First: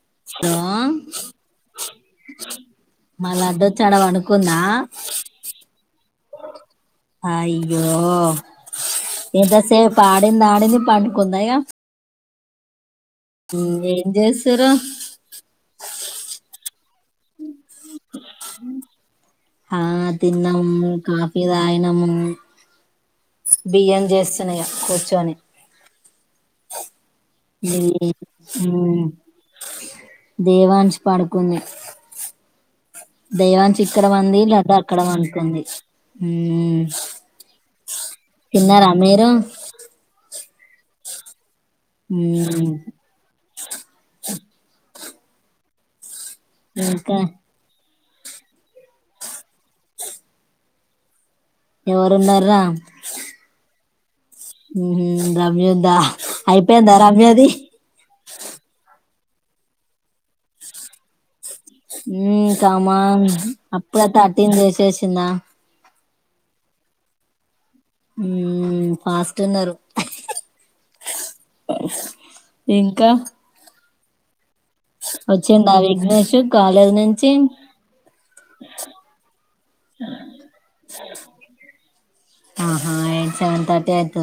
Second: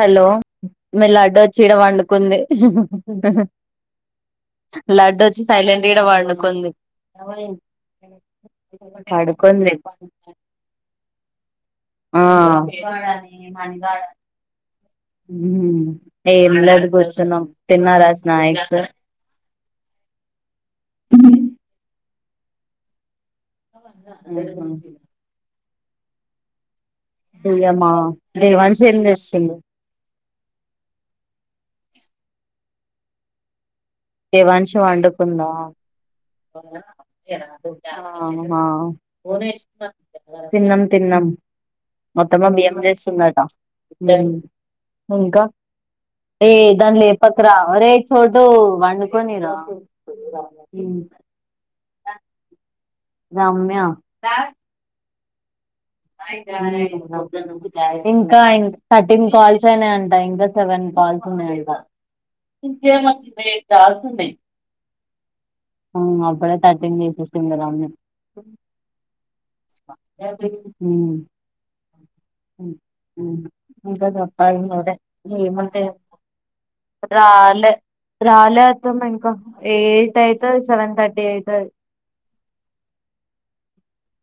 Hello మీ లడ్డు వచ్చి ఈడ పడుకుంది మా లడ్డు వచ్చాడ పడుకుందా లడ్డు వచ్చి సైలెంట్గా ఈడ పడుకుంది అయ్యో పడుకుంది ఎంతసేపు ఆడింది ఆడింది పండుకుందా ఇక ఆ ఏం చేస్తురూ హ్మ్ ఏం లేదు కూర్చున్నాం. తిన్నారా స్నాక్స్ ఆ తిన్నాము కాఫీ [inaudible] బియ్యం చేస్తున్న ఇగ కూర్చొని ఇయమ్మా దేవాన్షి ఏం మ్ చేస్తుంది దేవన్ష్ పడుకుంది. దేవాన్ష్ ఇక్కడ పంది లడ్డు అక్కడ వండుకుంది. ఆ హా తిన్నారా మీరు తిన్నం తిన్నం. మా అత్తమ్మ ఉమ్, బియ్యం చేస్తుందట ఇంకా ఏ దాన్ ఇంకా లేపకురా ఒరేయ్ చోటు వండుకొనిరా ఎవర్రున్నరా రమ్య మ్ హ్ [unintelligible] దా అయిపోయిందా రమ్యది. ఇంకా ఇన్ థర్టీన్ కాల్స్ అయినయంట ఇంకా సెవెన్ కాల్స్ ఉన్నాయ మ్ కమాన్ అప్పుడే థర్టీన్ చేసేసిందా అవును అప్పుడే తర్టీన్ చేసేసింది రమ్య మ్ ఫాస్ట్ ఉన్నరు. ఉమ్ ఇంకా వచ్చిండా [unintelligible] విఘ్నేష్ కాలేజ్ నుంచి రాలే రాలే అత్తమ్మ ఇంకా ఎయిట్ అయితది సెవెన్ థర్టీ అయితది. ఆహా హా ఎయిట్ సెవెన్ థర్టీ ఎయిట్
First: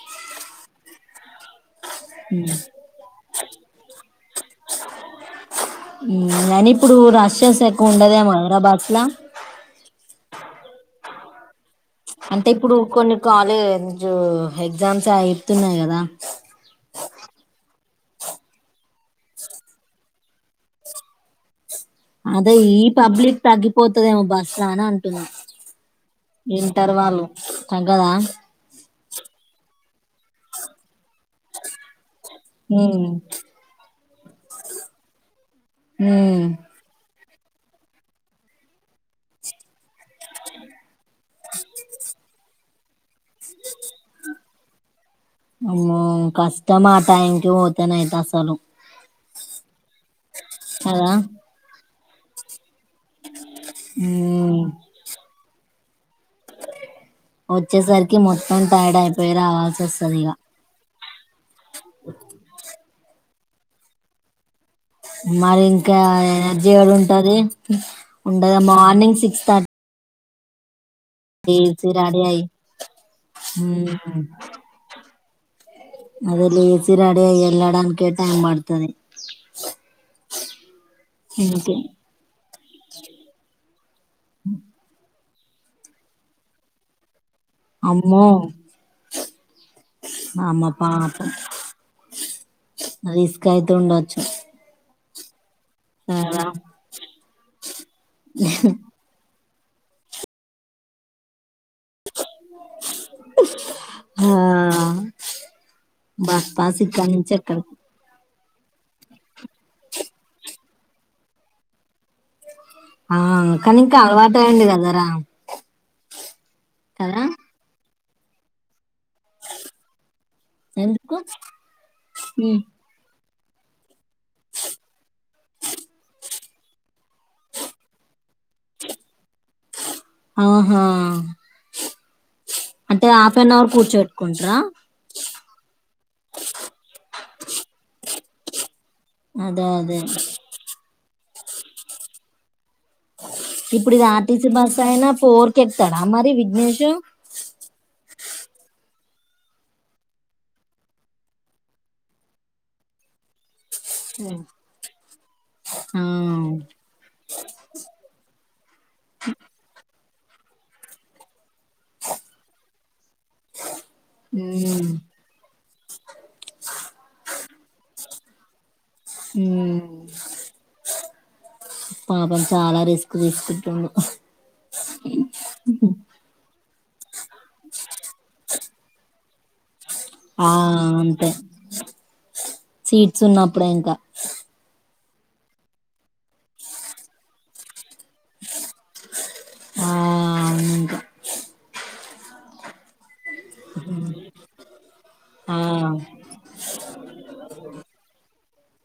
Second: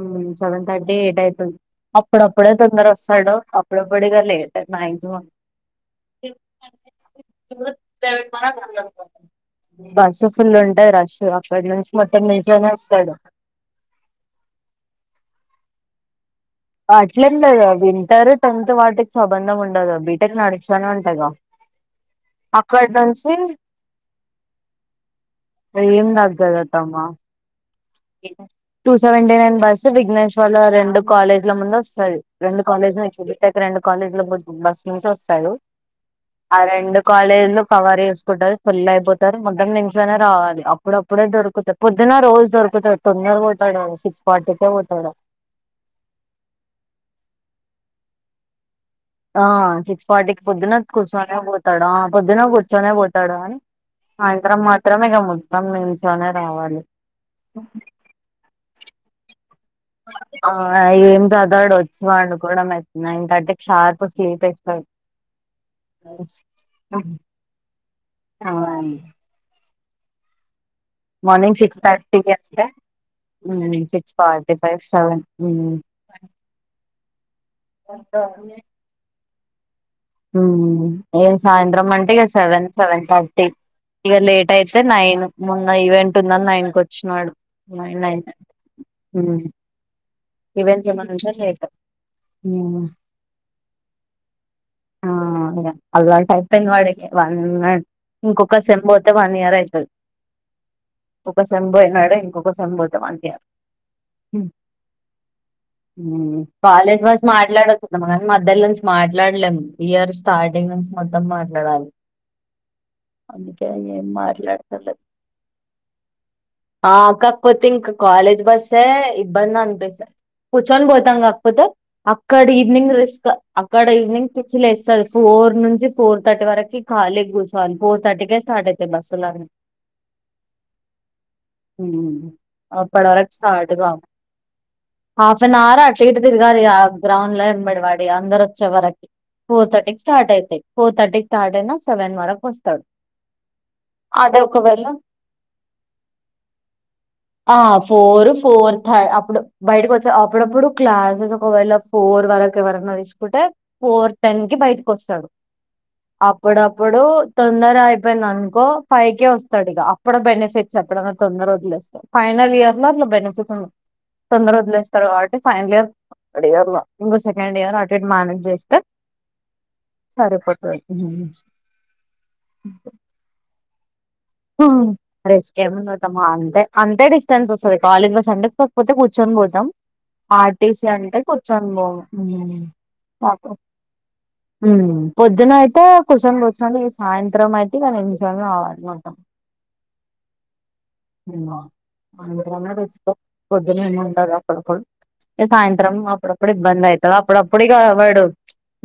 మ్ సెవెన్ థర్టీ అదే ఎయిట్ అయితుంద్ అప్పుడప్పుడే తొందర వస్తాడు అప్పుడప్పుడు ఇగ లేట్ మాక్సిమం కానీ ఇప్పుడు రషెస్ ఎక్కువ ఉండదేమో హైదరాబాద్ లా ఫుల్లు ఉంటాయి రష్ అక్కడ్ నుం అంటే ఇప్పుడు కొన్ని కాలేజ్ ఎగ్జామ్స్ అయితున్నయి కదా ఆ అట్లేం లేదు వింటర్ టెన్త్ వాటిక్ సంబంధం ఉండదు. బీటెక్ నడుస్తనే ఉంటద్గా అదే ఈ పబ్లిక్ తగ్గిపోతదేమో బస్ అని అంటుంన్న ఏం ఇంటర్ తగ్గదటమ్మా వాళ్ళు తగ్గదా two seventy nine bus Vigneshwar Vignesh వాళ్ళ రెండు కాలేజీల ముందు వస్తుంది రెండు కాలేజీలు ఉమ్ వచ్చిక రెండు కాలేజీల బస్ నుంచి వస్తాడు ఉమ్ ఆ రెండు కాలేజీ లో కవర్ చేసుకుంటారు ఫుల్ అయిపోతారు మొత్తం నించైనా రావాలి అప్పుడప్పుడే దొరుకుతంది పొద్దున రోజు [unintelligible] తొందరగా పోతారు సిక్స్ ఫోర్టీ పోతాడు అమ్మో కష్టం మాటా ఇంటికి పోతనైతే అసలు ఆ సిక్స్ ఫార్టీ పొద్దున కదా కూర్చుని పోతాడు ఆ.. పొద్దున కూర్చొనే పోతాడు అని ఉమ్ సాయంత్రమే మాత్రమే గమ్మును కమీన్స్ [unintelligible] వచ్చేసరికి మొత్తం టైడ్ అయిపోయి రా ఆ ఐ [unintelligible] డు వచ్చేవాడు కూడా మె నైన్ థర్టీకి షార్ప్ స్లీప్ వే మరి ఇంకా ఎనర్జీ ఉంటది ఉంటది morning six thirty morning six లేచి థర్టీ రెడీ అయి అంటే six um forty five seven ఉ అదే లిసి రెడీ అయ్యి వెళ్లడానికి టైం పడతది స ఉమ్ ఏ సాయంత్రం అంటే ఇగ సెవెన్ సెవెన్ థర్టీ ఇగ లేట్ అయితే నైన్ మొన్న ఈవెంట్ ఉందని నైన్ కి వచ్చినాడు అమ్మో [unintelligible] అమ్మ ఈవెంట్స్ ఏమన్నా పాపం ఉంటే లేట్ హ్మ్. రిస్క్యితే ఉండ వచ్చు ఆ అదా అల్లాంటి అయిపోయింది వాడికి వన్ అండ్ ఇంకా ఒక్క సెమ్ పోతే వన్ ఇయర్ అయి ఓకే ఇసం పోయినాడ ఇంకొక పోతాం ఆ [unintelligible] హు బస్ పాస్ కాలేజ్ ఇక్కడ బస్ నుంచి ఎక్కడికి మాట్లాడచ్చు మధ్యలో నుంచి మాట్లాడలేము ఇయర్ స్టార్టింగ్ నుంచి మొత్తం మాట్లాడాలి ఆ అందుకే కానీ ఇంకా ఏం అలవాటు అయింది మాట్లాడతలే కదార ఆ కక్పోతింక్ కాలేజ్ బస్సే ఇబ్బంది అనిపిస్ కూర్చొని పోతాం ఎందుకు కాకపోతే అక్కడ ఉమ్ ఈవినింగ్ రిస్క్ అక్కడ ఈవినింగ్ పిచ్చి లేస్తది ఫోర్ నుంచి ఫోర్ థర్టీ వరకి ఖాళీ కూర్చోవాలి ఫోర్ థర్టీకే స్టార్ట్ అవుతాయి బస్సులన్ని ఆహా అంటే అప్పటి వరకు హాఫ్ అన్ అవర్ స్టార్ట్ కావు కూర్చోబెట్టుకుంట్ర హాఫ్ అన్ అవర్ అట్ ఇటు తిరగాలి ఆ గ్రౌండ్ల ఎంబడి పడి అందరు వచ్చే వరక్ అదే ఫోర్ అదే తర్టీకి స్టార్ట్ అయితాయ్ ఫోర్ తర్టీకి స్టార్ట్ అయిన సెవెన్ వరకొస్తాడు ఇప్పుడు ఇది ఆర్టీసీ బస్ అయిన ఫోర్క్ ఎక్కుతారా మరి విగ్నేషు ఫోర్త్ థర్ అప్పుడు బయటకి వచ్ అప్పుడప్పుడు క్లాసెస్ ఒకవేళ ఫోర్ వరకి ఎవరనా తీసుకుంటే ఫోర్ టెన్ కి బయటి వస్తాడు ఆ అప్పుడప్పుడు తొందర అయిపోయింది అనుకో ఫైవ్కే వస్తాడు ఇగ ప్పుడు బెనిఫిట్స్ ఎప్పుడన తొందర వదిలేస్తే ఫైనల్ ఇయర్ లో అట్లా బెనిఫిట్ ఉం ఉమ్ తర్వాటి ఫైనల్ ఇయర్ వాడు ఇయర్ లో ఇంకో సెకండ్ ఇయర్ అటు ఇటు మేనేజ్ చేస్తే ఉమ్ సరిపోతది. పాపం చాలా రిస్క్ తీసుకుంటుండు రేస్కే ముంది అత్తమ్మ అంతే అంతే డిస్టెన్స్ వస్తది కాలేజ్ బస్ అంటే కాకపోతే కూర్చొని పోతాం ఆ ఆర్టీసి అంటే అంతే కొంచెం ఉమ్ సీట్స్ ఉన్నప్పుడే ఇంకా [inaudible] ఉమ్ పొద్దున ఐతే కుస్సోన్ గుచ్చోని ఈ సాయంత్రమైతె ఇగ నిజ్జంగా. [unintelligible] ఆ అవును ఇంకా ఉమ్ అంతన రిస్కే పొద్దున ఏముండదు అప్పుడప్పుడు ఇగ ఆ సాయంత్రం అప్పుడప్పుడు ఇబ్బంది అయ్ అప్పుడప్పుడు ఇగ వాడు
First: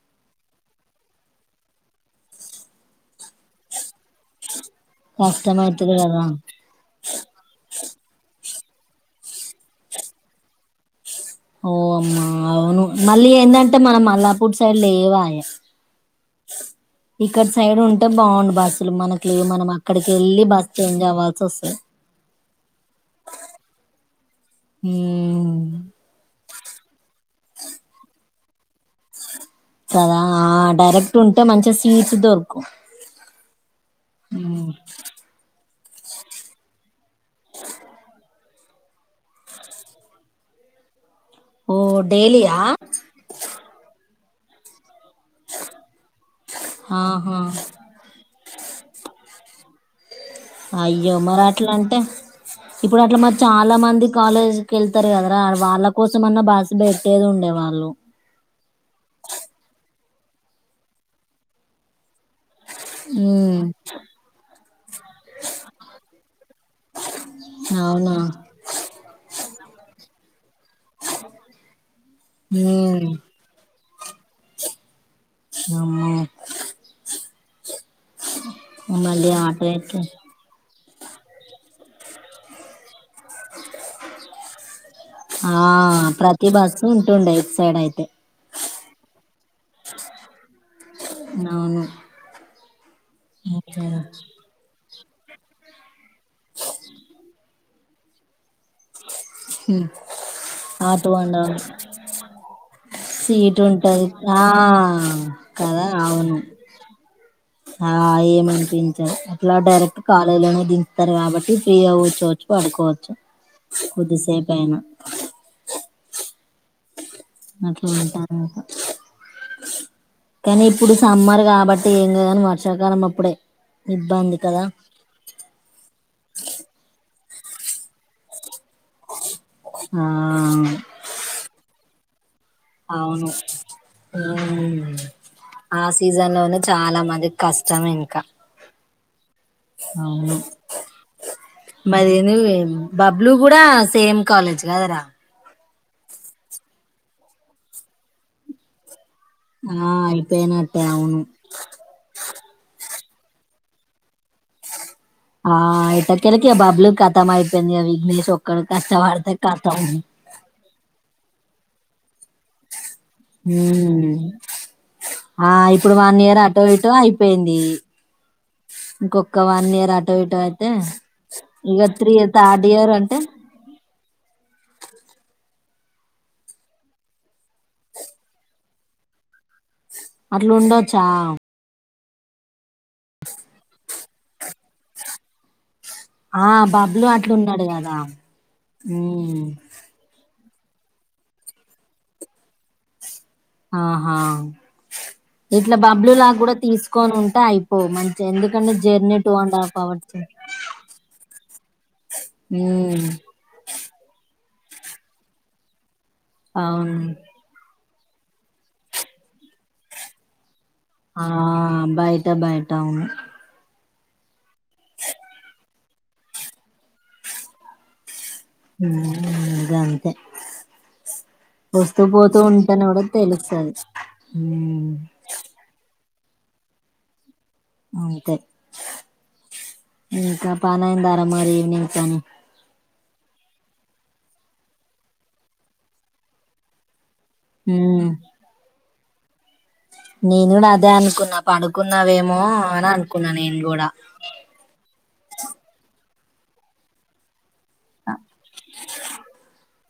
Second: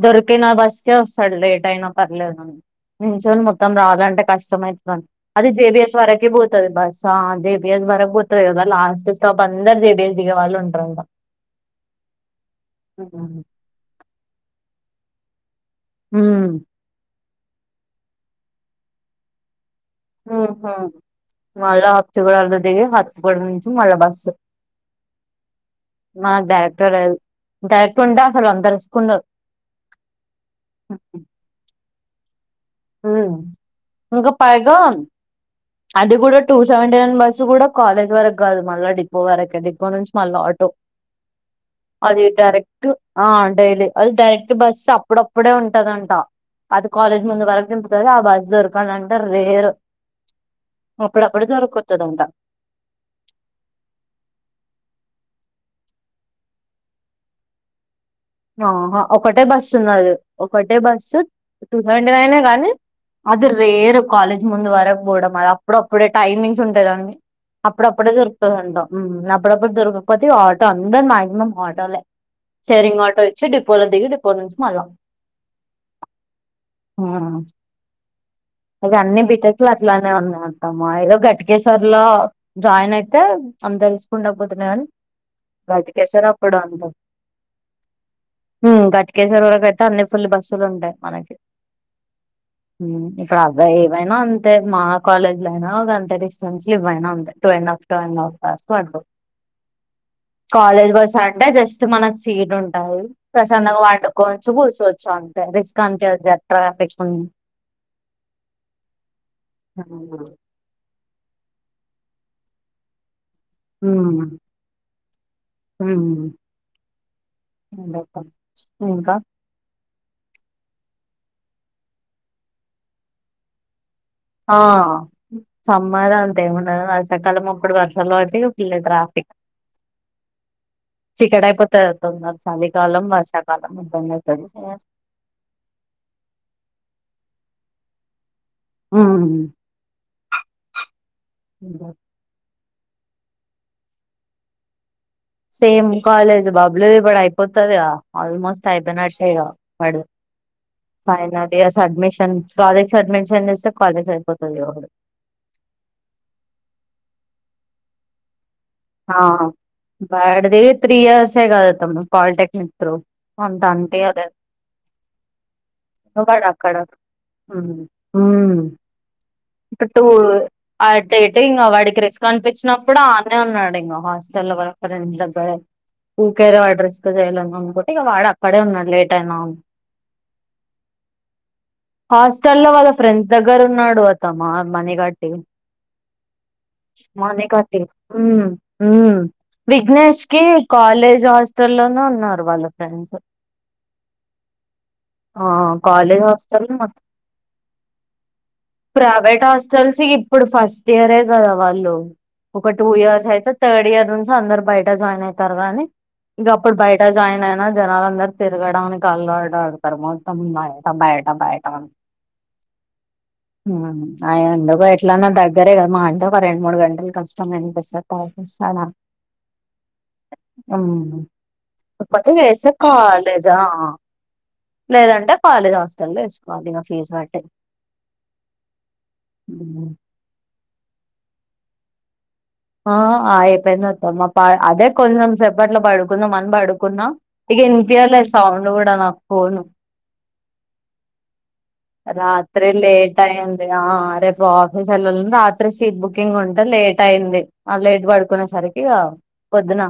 దొరికిన బస్కే వస్తాడు లేట్ అయినా పర్లేదని నించొని మొత్తం రాలంటే కష్టమవుతది అది జేబిఎస్ కష్టమైతది కదా వరకే పోతది బస్ ఆ జేపిఎస్ వరకి పోతది కదా లాస్ట్ స్టాప్ అందరు జేపీఎస్ దిగే వాళ్ళు ఉంటరు ఇంక ఓ అమ్మా అవును మళ్ళీ ఏందంటే మనం మల్లా పు సలేేవాయే ఉమ్ ఇక్కడ సైడుంటె బావుండు బస్సులు మనక్లేవ్ మనమ. ఊహు మళ్ళా హచ్చ్ గూడల్లొ దిగి హచ్చ్ గోడ మించి మళ్ళ బస్సు ఉమ్, మా డా. [unintelligible] డైరెక్టుంటె అసలంత రిస్కుండదు. కదా డైరెక్టుంటె మంచెస్ ఈచ్చ్ దొర్. ఉమ్ ఇంగ పైగా. అది గూడా టూ సెవెంటీ నైన్ బస్సు గూడా కాలేజ్ వరక్ గాదు మళ్ళా డిపో వరకే డిపో నుంచి మళ్ళా ఆటో. ఓ అది డైలీయా డైరెక్ట్ ఆ డైలీ అది డైరె. అంటె బస్సాప్. ప్పుడప్పుడే ఉంటదంట అది కాలేజ్ ఆహా ముందు వరకు దింపుతాది ఆ బస్ దొర్కాల్నంటె రేర్. అయ్యో మరట్లంటె ఇప్పుడట్ల మరి చాలా మంది కాలేజ్కెళ్తర్ గదరా. వాళ్ళ కోసమన్న బాసు బెట్టేదుండె వాళ్ళు. ఆహ ఒకటే బస్సున్నది ఒకటే బస్సు టూ సెవెంటీ నైనే గానీ. అది ఉమ్, రేరు కాలేజ్ ముందు వరక్ బోడమ్ అదప్పుడప్పుడె. టైమింగ్సుంటాయ్ దాన్ని. అప్పుడప్పుడే అవునా దొర్క్తదంట ఉమ్ అప్పుడప్పుడు దొరక పతి ఆట అందర్ మాక్సిమమ్ ఆటోలె. ఊమ్. పైచ్చి డిపోలో దిగి డిపో నుంచి మళ్ళ అమ్మో ఉమ్ అదె అన్ని మళ్ళీ ఆటో బీటెక్లు ఎక్కి అట్లానే ఉన్నాయంట. మా ఏదో గట్ కేసర్ లో జాయినైతె అంత రుస్కుండకపోతున్న గాని. ఆ ప్రతి బస్సు ఉంటుండం ఇట్ సైడైతె. ఉమ్ గట్ కేసర్ వరకైతె అన్ని ఫుల్ల్ బస్సులుంటాయ్. ఔను ఉమ్ ఇప్పుడర్దవేవైనా అంతె మా. కాలేజ్లో ఐనా గంతె డిస్టెన్స్ ఇవ్వైనా అంతె two and half two and half hours బడ్దు. ఆ కాలేజ్ టూ అండ్ బస్సంటె హాఫ్ జస్ట్ మనం సీట్. టాయి సీట్ ప్రశాంతంగ ఉంటది ఆ వండుకోచ్చు గూసోచ్చంతె రిస్క్ కదా అంటె అవును జట్ర. [unintelligible] ఆ ఏమనిపించద్ అట్లా డైరెక్ట్ కాలేజ్లోనే దించుతరి కాబ. [unintelligible] ఫ్రీ అవ్వొచ్చు వొచ్చు పనుకోవచ్చు. కొద్దిసేపైనా. ఊ అట్లా ఉంటారు ఇంకా కానీ ఇప్పుడు సమ్మర్ కాబట్టి ఏం గాదనీ వర్షాకాలం అప్పుడే ఇబ్బంది ఆ కదా సమ్మర్ అంతేముందడు వా కాలం అప్పుడు వర్షాలు పడితే ఇంకా ఫుల్లు ట్రాఫిక్ ఆ అవునా స్ అవును ఊఆ సీజన్ లోనే చాలా మంది కష్ట ష్టమే ఇంకా అవును మరి నువ్వే బబ్లు కూడా సేమ్ కాలేజ్ కద రా సేమ్ కాలేజ్ బబ్లు ది కూడా అయిపోతదిగ ఆల్మోస్ట్ అయిపోయినట్ ట్ ఇగ ఆ వాడు అయిపోయినట్టే అవును ఫైన డే ఇంకా సఅడ్మిషన్ ప్రాజెక్ట్స్ సాడ్మిషన్ చేస్తే కాలేజ్ అయిపోతది ఇగ వాడు ఆ అయితే కెళ్ళి బబ్లు ఖాతంపోయింది విఘ్నేష్ ఒక్కడు ఆ కష్టపడితే కతం బడది తీయర్స్ సే కాదు అత్తమ్మ పాలిటెక్నిక్ త్రూ అంట అంటే ఉమ్ అదే ఆ ఇప్పుడు వన్ ఇయర్ చవాడు అటో అక్కడ ఇటో అయిపోయింది ఉమ్ ఇంకొక వన్ ఇప్పు ఇయర్ టూ అటో ఇటో అయితే టే టింగ్ ఇక వాడికి త్రీ రిస్క్ థర్డ్ ఇయర్ అనిపించినప్పుడు ఆ అంటే న్నే ఉన్నాడు హాస్టల్లో లో ఫ్రెండ్స్ దగ్గర ఊకేర వా డ్రెస్ చేయాలన్నా అనుకుంటే ఇక వాడు అక్కడే ఉన్నా లేట్ అయినా అట్ల ఉండొచ్చా హాస్టల్ లో వాళ్ళ ఫ్రెండ్స్ దగ్గర ఉన్నాడు అత్తమ్మా మనీ గట్టి ఆ బబ్లు అట్లున్నాడు గదా ఉమ్ ఉమ్ విఘ్నేష్ కి కాలేజ్ హాస్టల్ లోనే ఉన్నారు వాళ్ళ ఫ్రెండ్స్ ఆహా ఆ ఇట్లా బబ్లు కాలేజ్ లా కూడా హాస్టల్లో తీసుకొని ఉంటే అయిపోవు మంచిగా ఎందుకంే journey two private and half hostels hours ఇప్పుడు ఫస్ట్ ఇయరే కదా వాళ్ళు ఒక ఒక టూ ఉమ్ ఇయర్స్ అతే నుంచి అందరు బయట జాయిన్ అవుతారు గానీ ఇంక అప్పుడు అవును బయట జాయిన్ అయినా జనాలందరుూ తిరగడానికి కాల్లాడాారు తర్మాతంన్నాయ ఆ బాయటా బాయట అవును అయ ఎందుగ ఎట్లన్నా దగ్గరే కదా మా అంటే ఒక రెండు మూడు గంటలు కష్టం అనిపిస్తేస్తాయి వస్తాడా ఇగ అంతే ఉమ్ వస్తూ తతి పోతూ వస్తే ఉంటేనే కూడా కాలేజా తెలుస్తది ఉమ్, లేదంటే కాలేజ వస్త హాస్టల్ లో వేసుకోవాలి ఇంకా ఫీస్ బట్టి అంతే ఉమ్. ఇకా పని అయ్యిందా ఆ మరి నిమిషం ఆ అయిపోయింది అత్తమ్మ ప అదే కొంచెం సేపట్లో పడుకుందాం మను పడుకున్నా ఇగ ఉమ్, ఇనిపియాలే సౌండ్ కూడా నా పోను నేను కూడా అదే అనుకున్నా పడుకున్నావేమో రాత్రి అని అనుకున్నా నేను లేట్యంది ఆ కూడా అరేప్పు ఆఫీస్ అలా రాత్రి సీట్ బుక్ బుకింగ్ ఉంటే లేట్ అయింది లేట్ పడుకునే సరికి పొద్దున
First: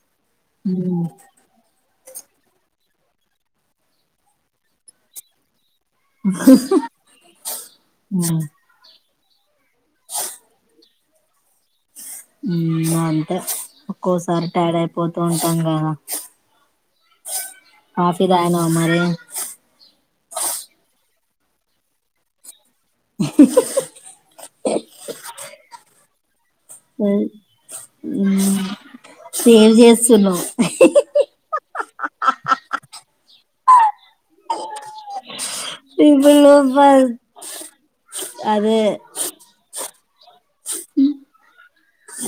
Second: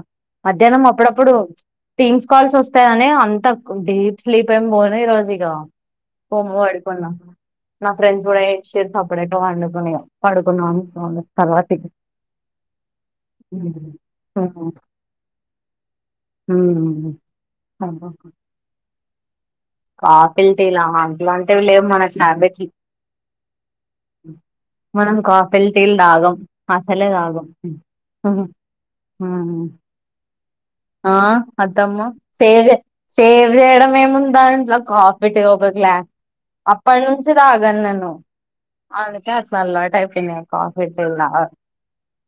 మధ్యాహ్నం ఉమ్, అప్పుడప్పుడు టీమ్స్ కాల్స్ ఒస్తాయని అంత డీప్ స్లీప్ ఏం పోలే ఈ రోజు ఇగ మా ఫ్రెండ్స్ ఉమ్, కూడాషేర్ సప్పుడేక పడుకున్నా ఇగ తర్వతికి అంటే ఒక్కోసారి ఉమ్ టైడ్ అయిపోతూ ఉంటాం కదా ఉమ్ కాఫీ తాగినవ మరి కాఫీలు టీ లా అట్లా వి లెవ్ మనస్బ మనం కాఫెల్టీల్ తగం అసలేతగం సేవ్ చేస్తున్నాం ఆ అత్తమ్మ సేవ్ సేవ్ చేయడం ఏము ఉందాంట్లో కాఫి కో గ్లాస్ ఇప్పుడు అప్పటి ఫస్ట్ నుంచి తాగను నేను అదే అందుకే అట్లా ఆళ్వాటై చి నేను కాఫీ తాగ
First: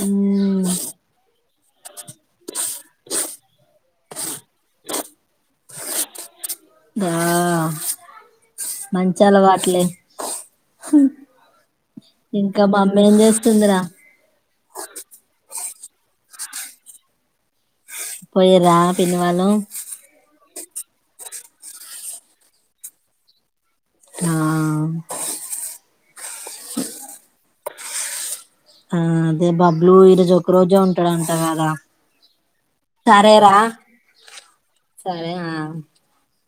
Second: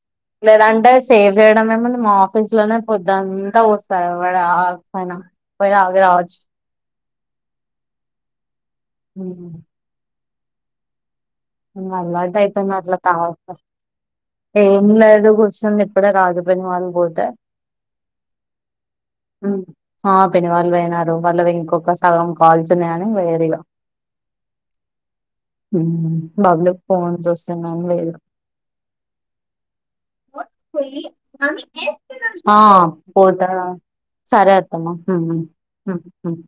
ఉమ్, లేదంటే సేమ్ చేయడం ఏమంది మా ఆఫీస్ లోనే పొద్దుంతా వస్తయి వాడు ఆ పైన పోయి తాగి రావచ్చు ఆ మంచాల వాటలే హ హ్మ అలవాటు అయిపోంది అట్లా తాగుత చేస్తుందిరా ఇంగ ఇప్పుడే రాకపోయిన వాళ్ళు పోతే పోయిర్ర పిన్నీ వాళ్ళు హ్మ్. ఆ పిన్ని వాళ్ళు పోయినారు వాళ్ళవి ఇంకొక సగం కాల్స్ ఉన్నవి అని పాయిర్రు ఇగ ఆ హు బాబులు ఫోన్స్ ఇస్తున్నాయి అని ఆ అదే బబ్లు ఈరోజు ఒక రోజే పోయిలు ఉంటాడంట కదా ఆ పోత సరేరా సరే అత్తమ్మ హ్మ్ సరే ఆ హ్మ్